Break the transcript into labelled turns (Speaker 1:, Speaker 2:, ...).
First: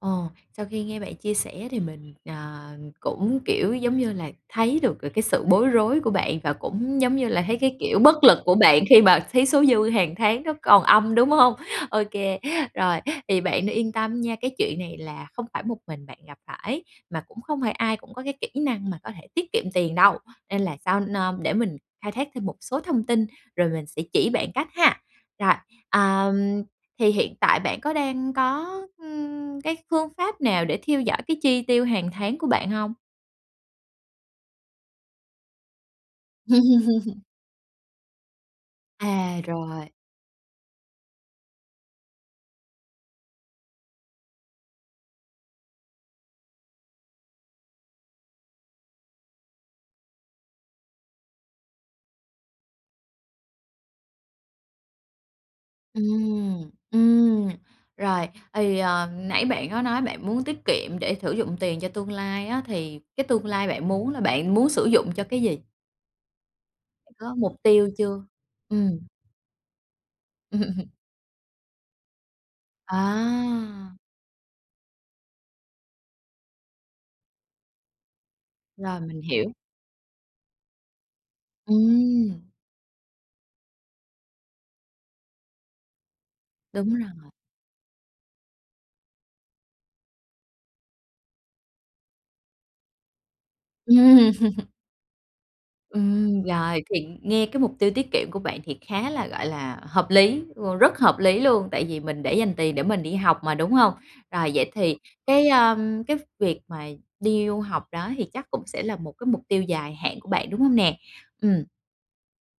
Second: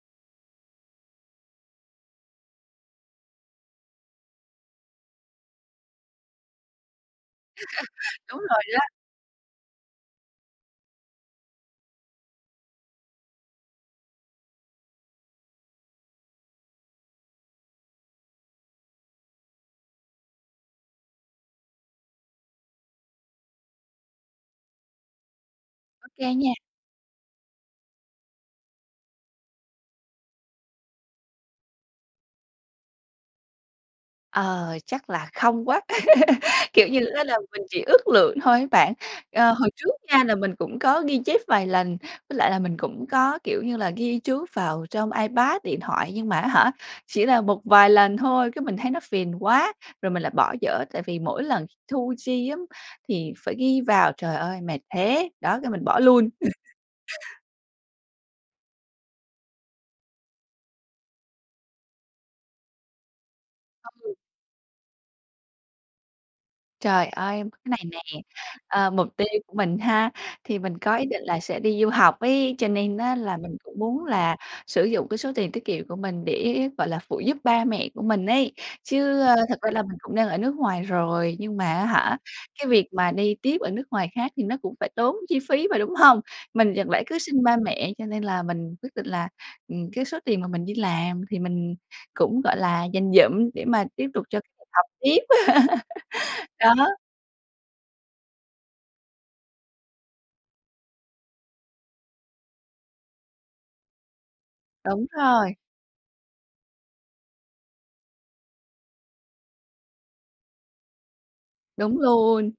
Speaker 1: Ờ, sau khi nghe bạn chia sẻ thì mình, ờ, cũng, kiểu, giống như là, thấy được là cái sự bối rối của bạn và cũng, giống như là, thấy cái, kiểu, bất lực
Speaker 2: Đúng
Speaker 1: của
Speaker 2: rồi đó.
Speaker 1: bạn khi mà thấy số dư hàng tháng nó còn âm, đúng hông? Ô kê, rồi, thì bạn yên tâm nha, cái chuyện này là không phải một mình bạn gặp phải, mà cũng không phải ai cũng có cái kỹ năng mà có thể tiết kiệm tiền đâu, nên là sau nơ để mình khai thác thêm một số thông tin rồi mình sẽ chỉ bạn cách ha. Rồi,
Speaker 2: Ô kê nha.
Speaker 1: ờm, thì hiện tại bạn có đang có, ừm, cái phương pháp nào để theo dõi cái chi tiêu hàng tháng của bạn hông?
Speaker 2: Ờ, chắc là không quá, kiểu như á, là mình chỉ ước lượng thôi á bạn.
Speaker 1: À,
Speaker 2: Ờ, hồi
Speaker 1: rồi.
Speaker 2: trước nha là mình cũng có ghi chép vài lần, với lại là mình cũng có, kiểu như là, ghi chú vào trong iPad, điện thoại, nhưng mà á hả, chỉ là một vài lần thôi, cái mình thấy nó phiền quá, rồi mình lại bỏ dở. Tại vì mỗi lần thu chi thì á, thì phải ghi vào, trời ơi mệt thế! Đó, cái mình bỏ luôn.
Speaker 1: Ừm, ừm, rồi, thì, ờm, nãy bạn có nói bạn muốn tiết kiệm để sử dụng tiền cho tương lai á, thì cái tương lai bạn muốn
Speaker 2: Ừ.
Speaker 1: là bạn muốn sử dụng cho cái gì?
Speaker 2: Trời
Speaker 1: Bạn có
Speaker 2: ơi,
Speaker 1: mục
Speaker 2: có cái này
Speaker 1: tiêu
Speaker 2: nè,
Speaker 1: chưa?
Speaker 2: ờ,
Speaker 1: Ừm.
Speaker 2: mục tiêu của mình ha, thì mình có ý định là sẽ đi du học ấy, cho nên á, là mình cũng
Speaker 1: À!
Speaker 2: muốn là sử dụng cái số tiền tiết kiệm của mình để, gọi là, phụ giúp ba mẹ của mình ấy.
Speaker 1: Rồi,
Speaker 2: Chứ
Speaker 1: mình hiểu.
Speaker 2: thực ra là mình cũng đang ở nước ngoài rồi, nhưng mà á hả,
Speaker 1: Ừm.
Speaker 2: cái việc mà đi tiếp ở nước ngoài khác thì nó cũng phải tốn chi phí mà, đúng hông? Mình chẳng
Speaker 1: Đúng
Speaker 2: lẽ cứ
Speaker 1: rồi.
Speaker 2: xin ba mẹ, cho nên là mình quyết định là, ừm, cái số tiền mà mình đi làm thì mình cũng, gọi là, dành dụm để mà tiếp tục
Speaker 1: Ừm.
Speaker 2: cho việc học tiếp.
Speaker 1: Ừm, rồi,
Speaker 2: Đó.
Speaker 1: thì nghe cái mục tiêu tiết kiệm của bạn thì khá là, gọi là, hợp lý, ờ, rất hợp lý luôn! Tại vì mình để dành tiền để mình đi học mà, đúng hông? Rồi vậy thì
Speaker 2: Đúng
Speaker 1: cái,
Speaker 2: rồi.
Speaker 1: ờm, cái việc mà đi du học đó thì chắc cũng sẽ là một cái mục tiêu dài hạn của bạn, đúng hông nè? Ừm.
Speaker 2: Đúng luôn.